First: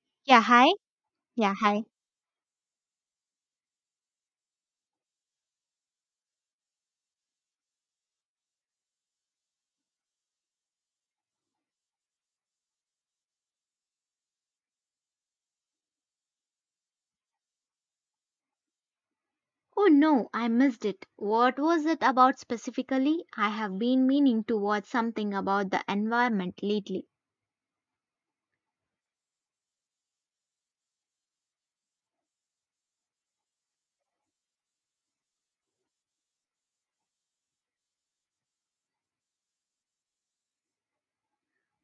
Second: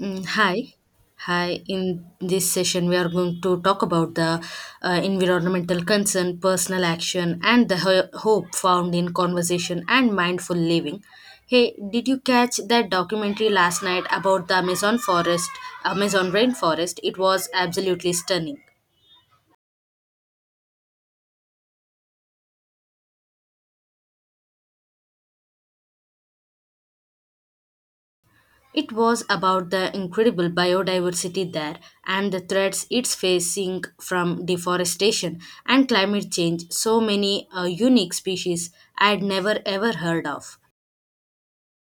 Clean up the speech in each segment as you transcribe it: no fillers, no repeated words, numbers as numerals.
Mm, Yeah, hi. hi. Yeah, Hi. hi. In this session, we are going to talk about the environmental concern, personal action, and the hope found in conversation and mindful living. Hey, did you catch that documentary last night about the Amazon rainforest? It was absolutely stunning. Oh no, I missed it. What was it about specifically? I have been meaning to watch something about the environment lately. It was about the incredible biodiversity there and the threats it's facing from deforestation and climate change. So many unique species I'd never ever heard of.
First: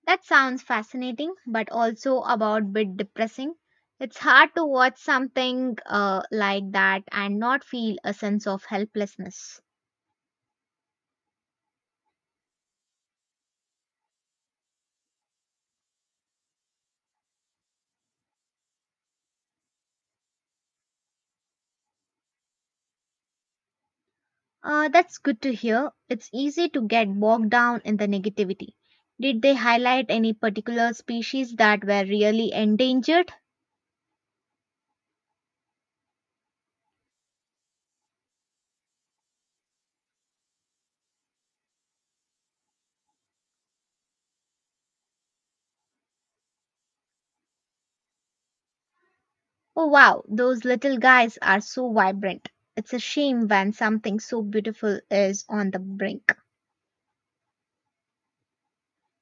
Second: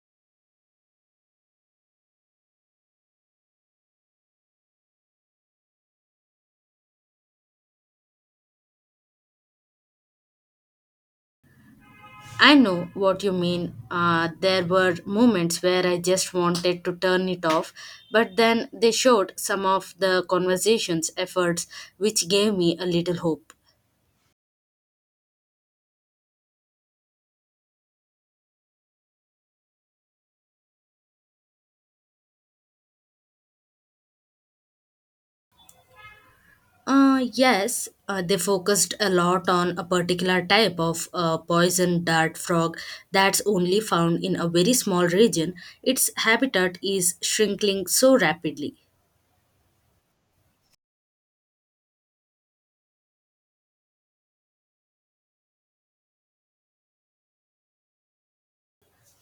That sounds fascinating, but also about bit depressing. It's hard to watch something like that and not feel a sense of helplessness. I know what you mean. There were moments where I just wanted to turn it off, but then they showed some of the conversation's efforts, which gave me a little hope. That's good to hear. It's easy to get bogged down in the negativity. Did they highlight any particular species that were really endangered? Yes, they focused a lot on a particular type of poison dart frog that's only found in a very small region. Its habitat is shrinking so rapidly. Oh wow, those little guys are so vibrant. It's a shame when something so beautiful is on the brink.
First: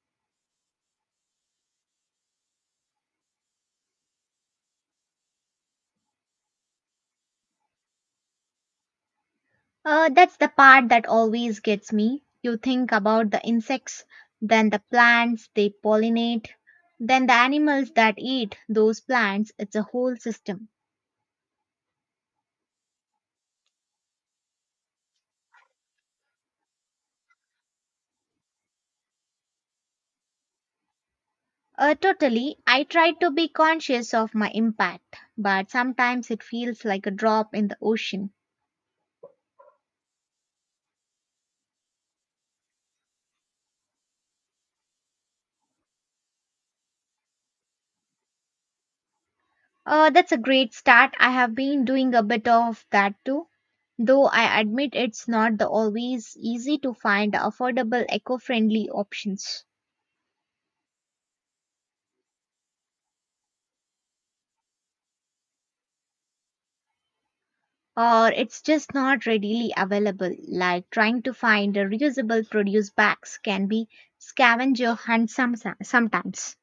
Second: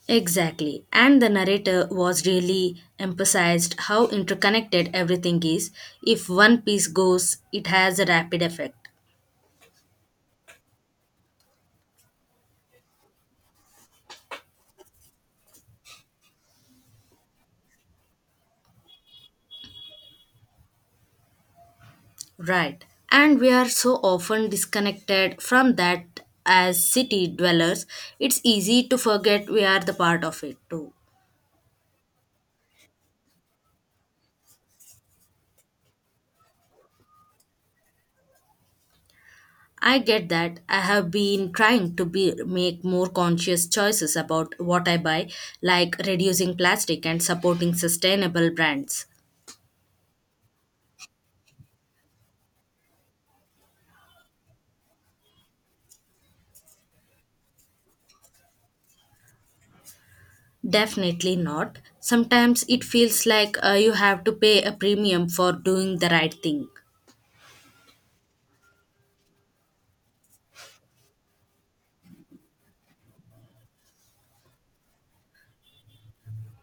Exactly. And the narrator was really emphasized how interconnected everything is. If one piece goes, it has a rapid effect. That's the part that always gets me. You think about the insects, then the plants they pollinate, then the animals that eat those plants. It's a whole system. Right. And we are so often disconnected from that as city dwellers, it's easy to forget we are the part of it too. Totally, I try to be conscious of my impact, but sometimes it feels like a drop in the ocean. I get that. I have been trying to be make more conscious choices about what I buy, like reducing plastic and supporting sustainable brands. That's a great start. I have been doing a bit of that too. Though I admit it's not the always easy to find affordable eco-friendly options. Definitely not. Sometimes it feels like you have to pay a premium for doing the right thing. Or it's just not readily available, like trying to find a reusable produce bags can be scavenger hunt some, sometimes.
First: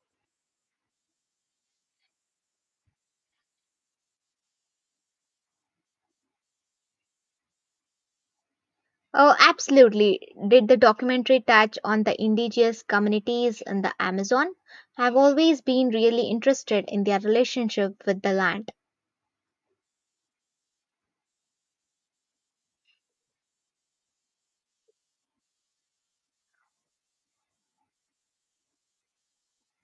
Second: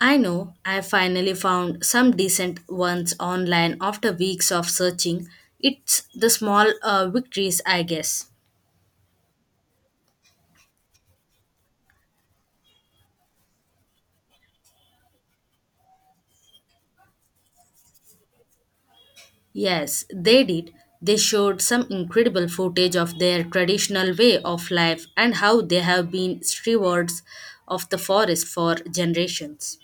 I know, I finally found some decent ones online after weeks of searching. It's the small victories, I guess. Oh, absolutely. Did the documentary touch on the indigenous communities in the Amazon? I've always been really interested in their relationship with the land. Yes, they did. They showed some incredible footage of their traditional way of life and how they have been stewards of the forest for generations.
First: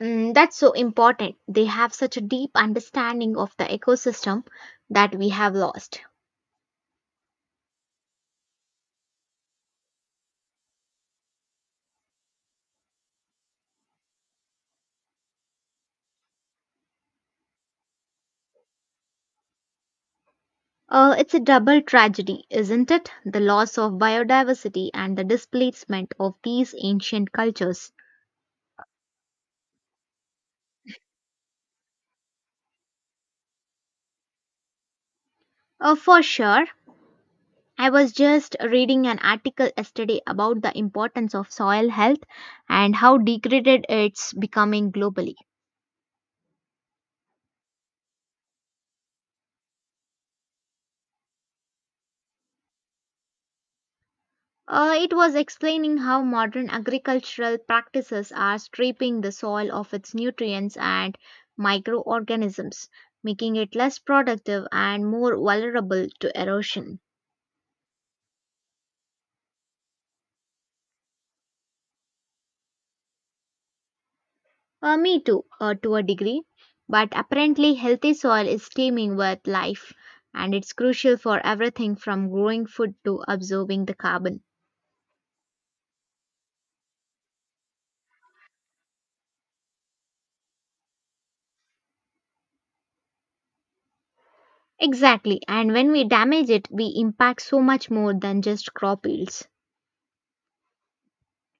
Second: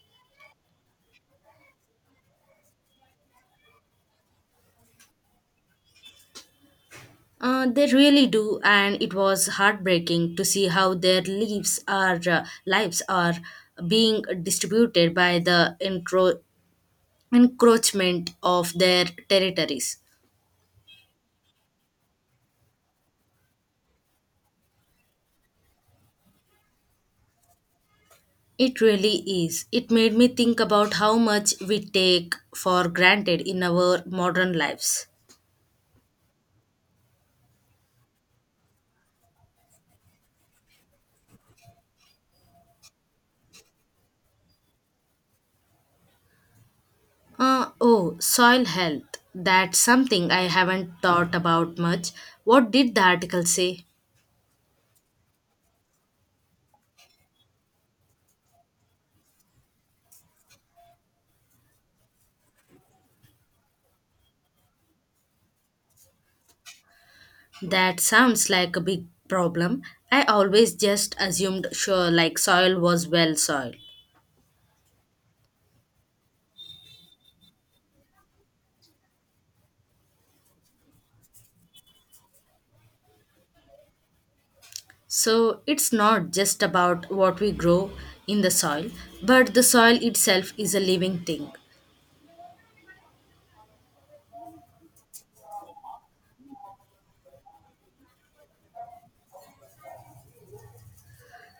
Mm, that's so important. They have such a deep understanding of the ecosystem that we have lost. They really do, and it was heartbreaking to see how their leaves are, lives are being distributed by the intro encroachment of their territories. It's a double tragedy, isn't it? The loss of biodiversity and the displacement of these ancient cultures. It really is. It made me think about how much we take for granted in our modern lives. For sure. I was just reading an article yesterday about the importance of soil health and how degraded it's becoming globally. Oh, soil health. That's something I haven't thought about much. What did the article say? It was explaining how modern agricultural practices are stripping the soil of its nutrients and microorganisms, making it less productive and more vulnerable to erosion. That sounds like a big problem. I always just assumed sure like soil was well soil. Me too, to a degree. But apparently, healthy soil is teeming with life, and it's crucial for everything from growing food to absorbing the carbon. So it's not just about what we grow in the soil, but the soil itself is a living thing. Exactly, and when we damage it, we impact so much more than just crop yields.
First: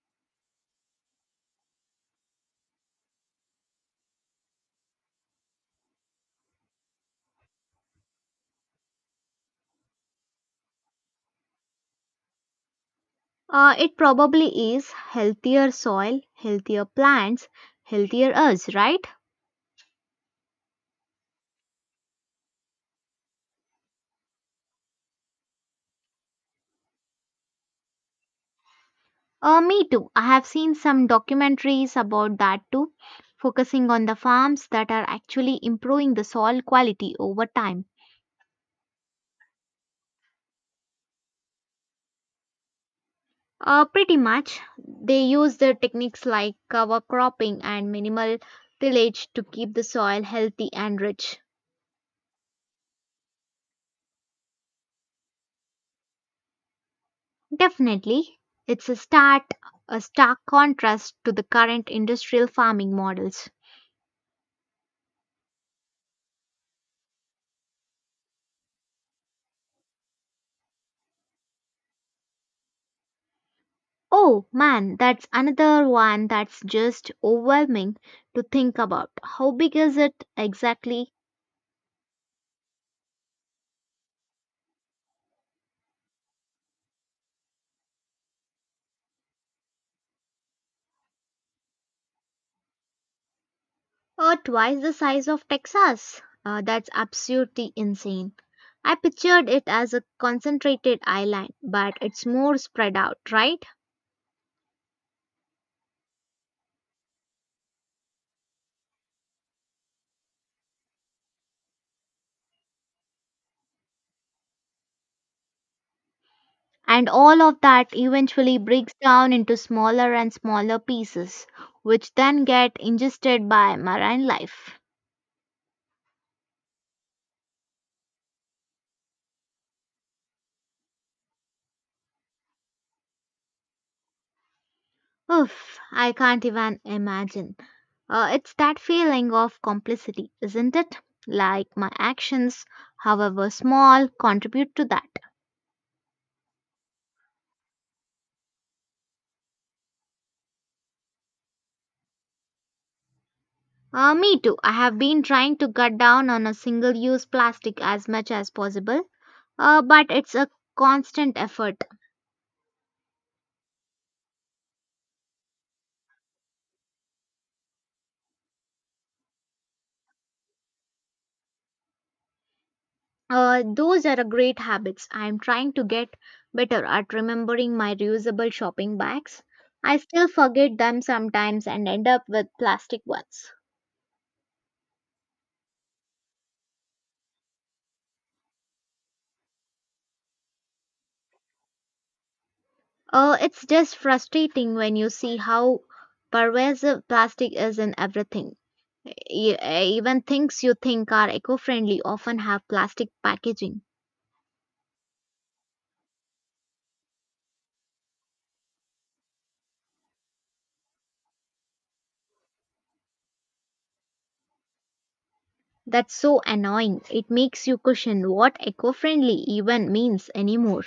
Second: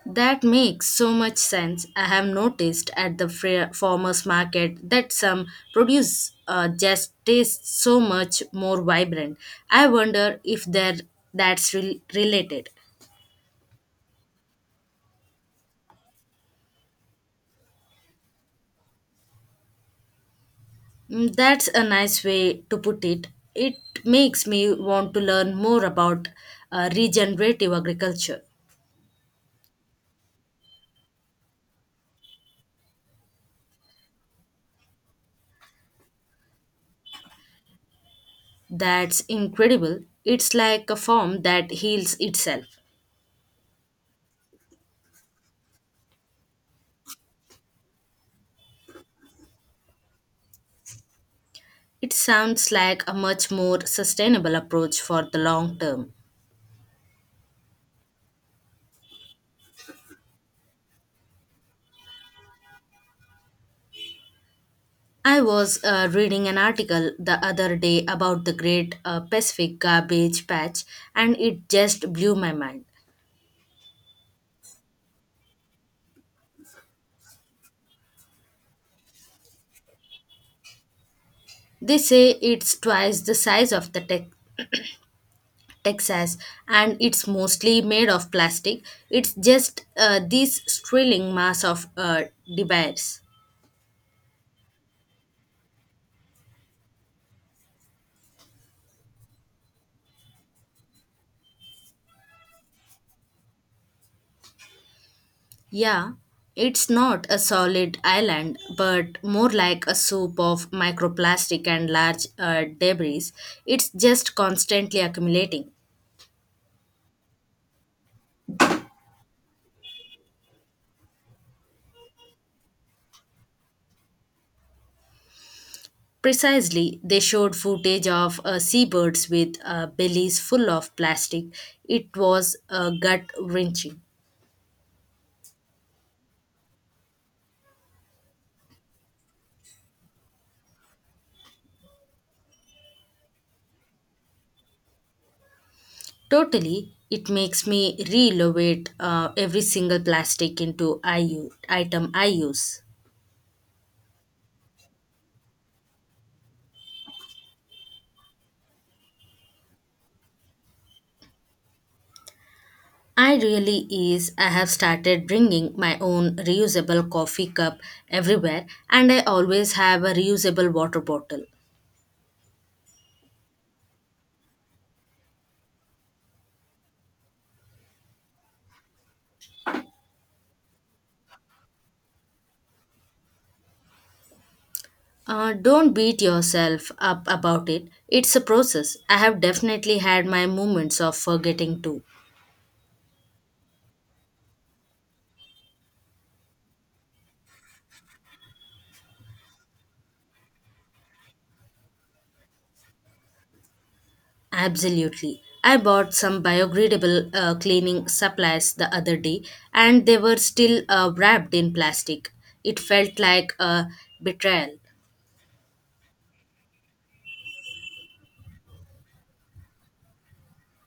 That makes so much sense. I have noticed at the farmers market that some produce just tastes so much more vibrant. I wonder if there related. It probably is healthier soil, healthier plants, healthier us, right? Mm, that's a nice way to put it. It makes me want to learn more about regenerative agriculture. Me too. I have seen some documentaries about that too, focusing on the farms that are actually improving the soil quality over time. That's incredible. It's like a form that heals itself. Pretty much, they use the techniques like cover cropping and minimal tillage to keep the soil healthy and rich. It sounds like a much more sustainable approach for the long term. Definitely, it's a start, a stark contrast to the current industrial farming models. I was reading an article the other day about the Great Pacific Garbage Patch and it just blew my mind. Oh man, that's another one that's just overwhelming to think about. How big is it exactly? They say it's twice the size of the Tex Texas and it's mostly made of plastic. It's just this swirling mass of debris. Twice the size of Texas. That's absolutely insane. I pictured it as a concentrated island, but it's more spread out, right? Yeah, it's not a solid island, but more like a soup of microplastic and large debris. It's just constantly accumulating. And all of that eventually breaks down into smaller and smaller pieces, which then get ingested by marine life. Precisely, they showed footage of seabirds with bellies full of plastic. It was gut wrenching. Oof, I can't even imagine. It's that feeling of complicity, isn't it? Like my actions, however small, contribute to that. Totally, it makes me reevaluate every single plastic into item I use. Me too. I have been trying to cut down on a single use plastic as much as possible, but it's a constant effort. I really is. I have started bringing my own reusable coffee cup everywhere, and I always have a reusable water bottle. Those are a great habits. I'm trying to get better at remembering my reusable shopping bags. I still forget them sometimes and end up with plastic ones. Don't beat yourself up about it. It's a process. I have definitely had my moments of forgetting too. It's just frustrating when you see how pervasive plastic is in everything. Even things you think are eco friendly often have plastic packaging. Absolutely. I bought some biodegradable cleaning supplies the other day and they were still wrapped in plastic. It felt like a betrayal. That's so annoying. It makes you question what eco friendly even means anymore.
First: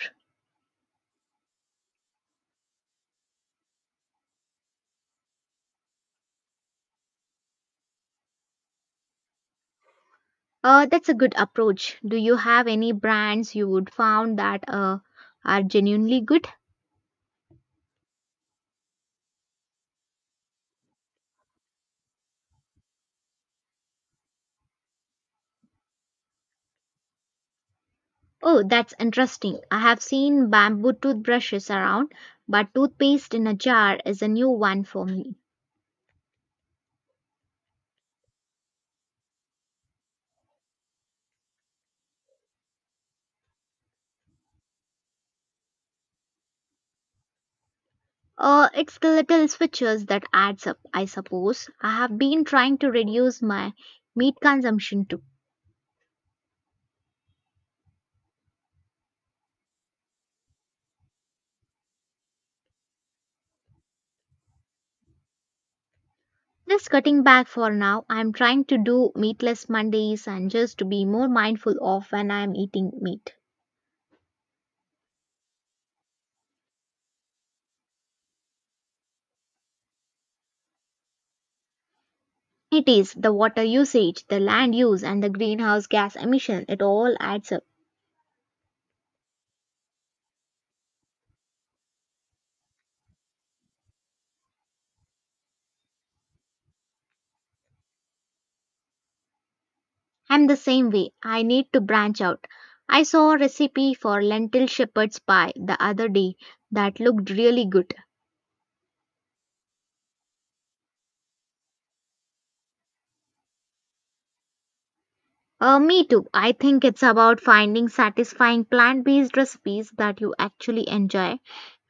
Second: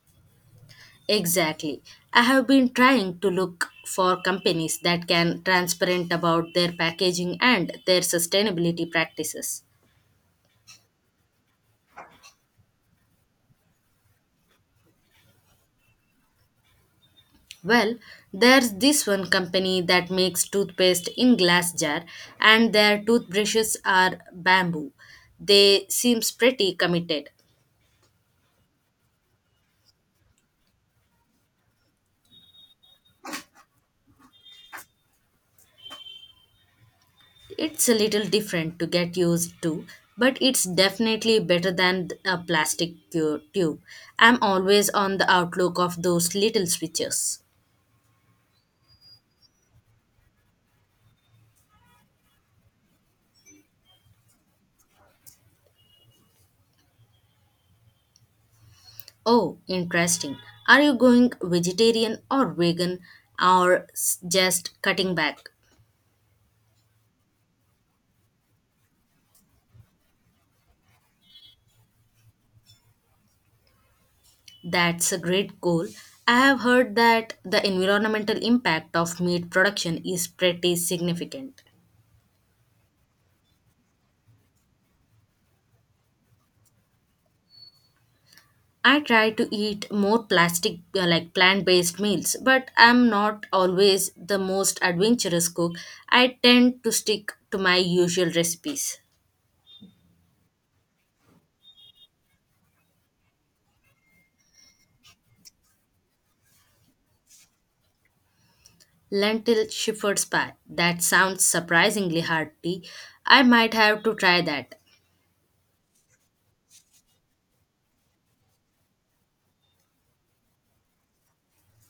Exactly. I have been trying to look for companies that can transparent about their packaging and their sustainability practices. That's a good approach. Do you have any brands you would found that are genuinely good? Well, there's this one company that makes toothpaste in glass jar and their toothbrushes are bamboo. They seems pretty committed. Oh, that's interesting. I have seen bamboo toothbrushes around, but toothpaste in a jar is a new one for me. It's a little different to get used to, but it's definitely better than a plastic tube. I'm always on the outlook of those little switches. It's the little switches that adds up, I suppose. I have been trying to reduce my meat consumption too. Oh, interesting. Are you going vegetarian or vegan or just cutting back? Just cutting back for now. I'm trying to do meatless Mondays and just to be more mindful of when I'm eating meat. That's a great goal. I have heard that the environmental impact of meat production is pretty significant. It is the water usage, the land use, and the greenhouse gas emission. It all adds up. I try to eat more plastic like plant-based meals, but I'm not always the most adventurous cook. I tend to stick to my usual recipes. I'm the same way. I need to branch out. I saw a recipe for lentil shepherd's pie the other day that looked really good. Lentil shepherd's pie. That sounds surprisingly hearty. I might have to try that. Me too. I think it's about finding satisfying plant based recipes that you actually enjoy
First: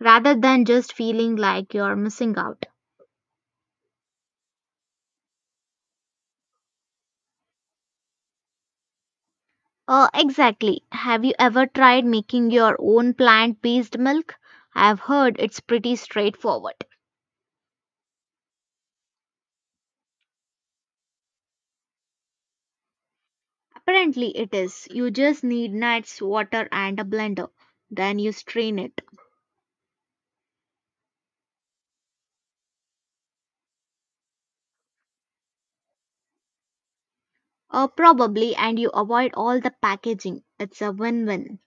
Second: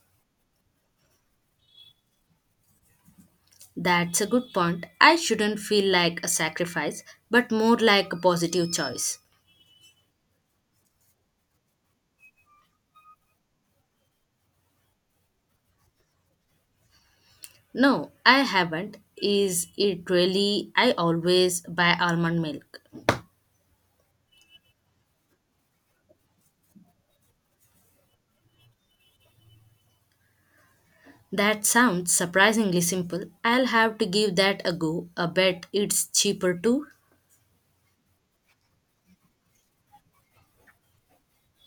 rather than just feeling like you're missing out. That's a good point. I shouldn't feel like a sacrifice, but more like a positive choice. Exactly. Have you ever tried making your own plant based milk? I've heard it's pretty straightforward. No, I haven't. Is it really? I always buy almond milk. Apparently, it is. You just need nuts, water, and a blender. Then you strain it. That sounds surprisingly simple. I'll have to give that a go. I bet it's cheaper too. Probably, and you avoid all the packaging. It's a win win.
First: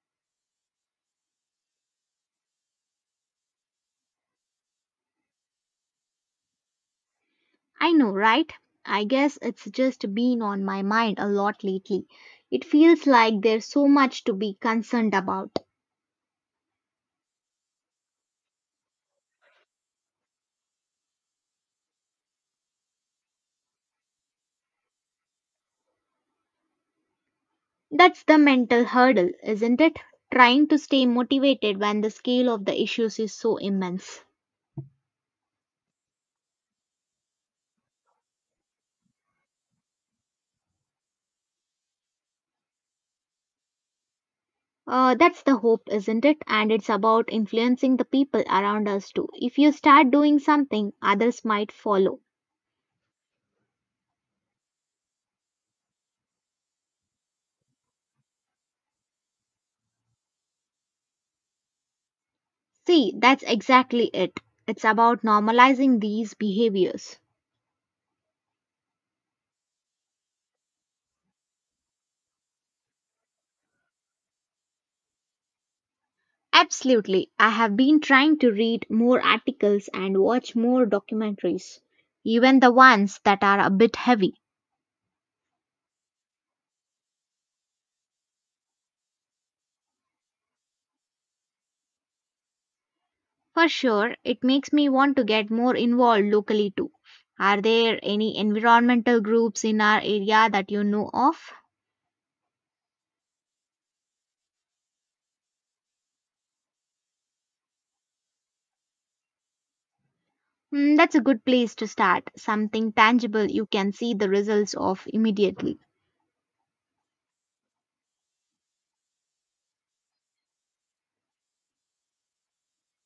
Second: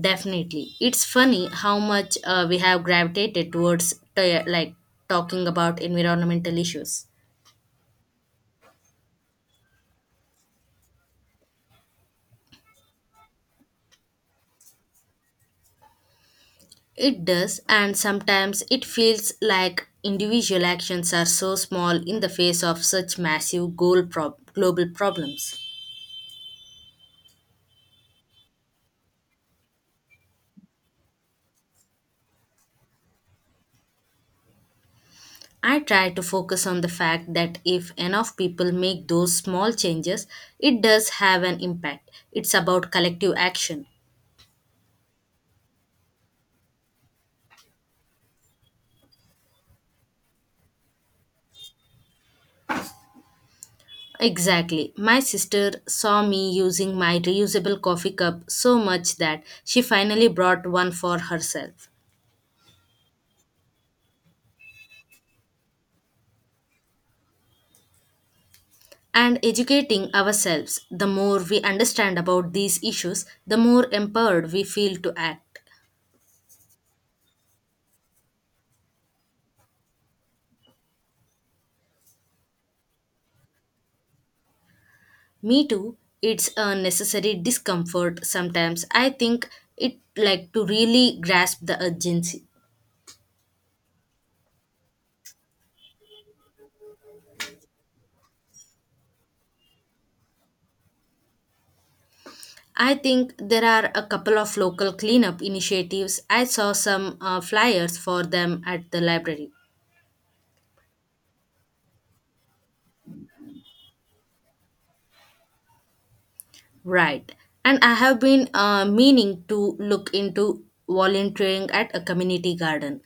Definitely. It's funny how much we have gravitated towards like talking about environmental issues. I know, right? I guess it's just been on my mind a lot lately. It feels like there's so much to be concerned about. It does, and sometimes it feels like individual actions are so small in the face of such massive global problems. That's the mental hurdle, isn't it? Trying to stay motivated when the scale of the issues is so immense. I try to focus on the fact that if enough people make those small changes, it does have an impact. It's about collective action. That's the hope, isn't it? And it's about influencing the people around us too. If you start doing something, others might follow. Exactly. My sister saw me using my reusable coffee cup so much that she finally brought one for herself. See, that's exactly it. It's about normalizing these behaviors. And educating ourselves, the more we understand about these issues, the more empowered we feel to act. Absolutely. I have been trying to read more articles and watch more documentaries, even the ones that are a bit heavy. Me too. It's a necessary discomfort sometimes. I think it like to really grasp the urgency. For sure, it makes me want to get more involved locally too. Are there any environmental groups in our area that you know of? I think there are a couple of local cleanup initiatives. I saw some flyers for them at the library. Hmm, that's a good place to start. Something tangible you can see the results of immediately. Right. And I have been meaning to look into volunteering at a community garden.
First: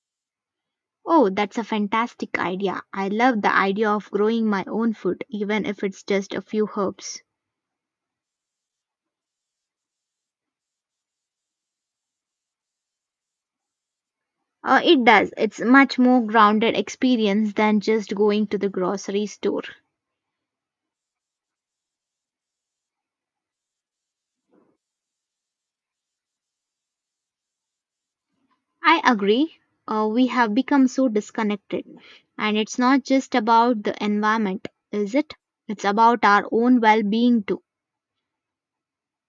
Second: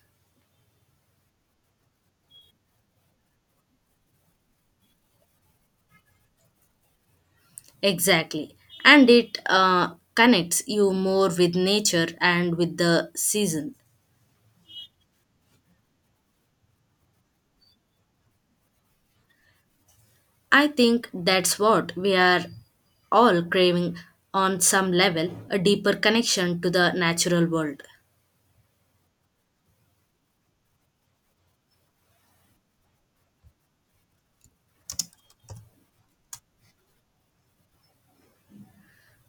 Oh, that's a fantastic idea. I love the idea of growing my own food, even if it's just a few herbs. Exactly. And it connects you more with nature and with the season. It does. It's much more grounded experience than just going to the grocery store. I think that's what we are all craving on some level a deeper connection to the natural world. I agree. We have become so disconnected. And it's not just about the environment, is it? It's about our own well being too.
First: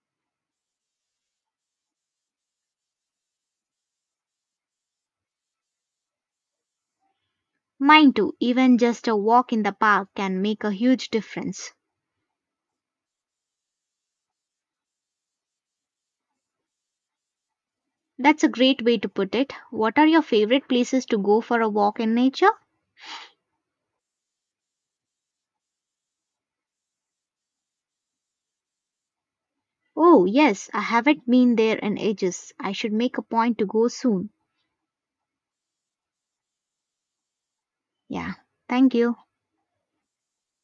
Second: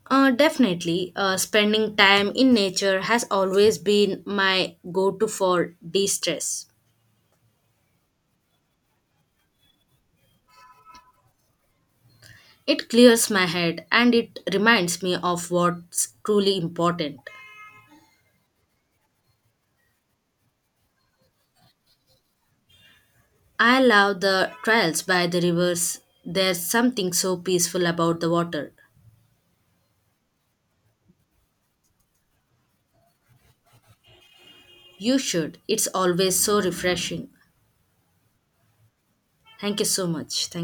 Definitely, spending time in nature has always been my go to for de stress. Mine too, even just a walk in the park can make a huge difference. It clears my head and it reminds me of what's truly important. That's a great way to put it. What are your favorite places to go for a walk in nature? I love the trails by the rivers. There's something so peaceful about the water. Oh, yes, I haven't been there in ages. I should make a point to go soon. You should. It's always so refreshing. Yeah, thank you. Thank you so much. Thank you.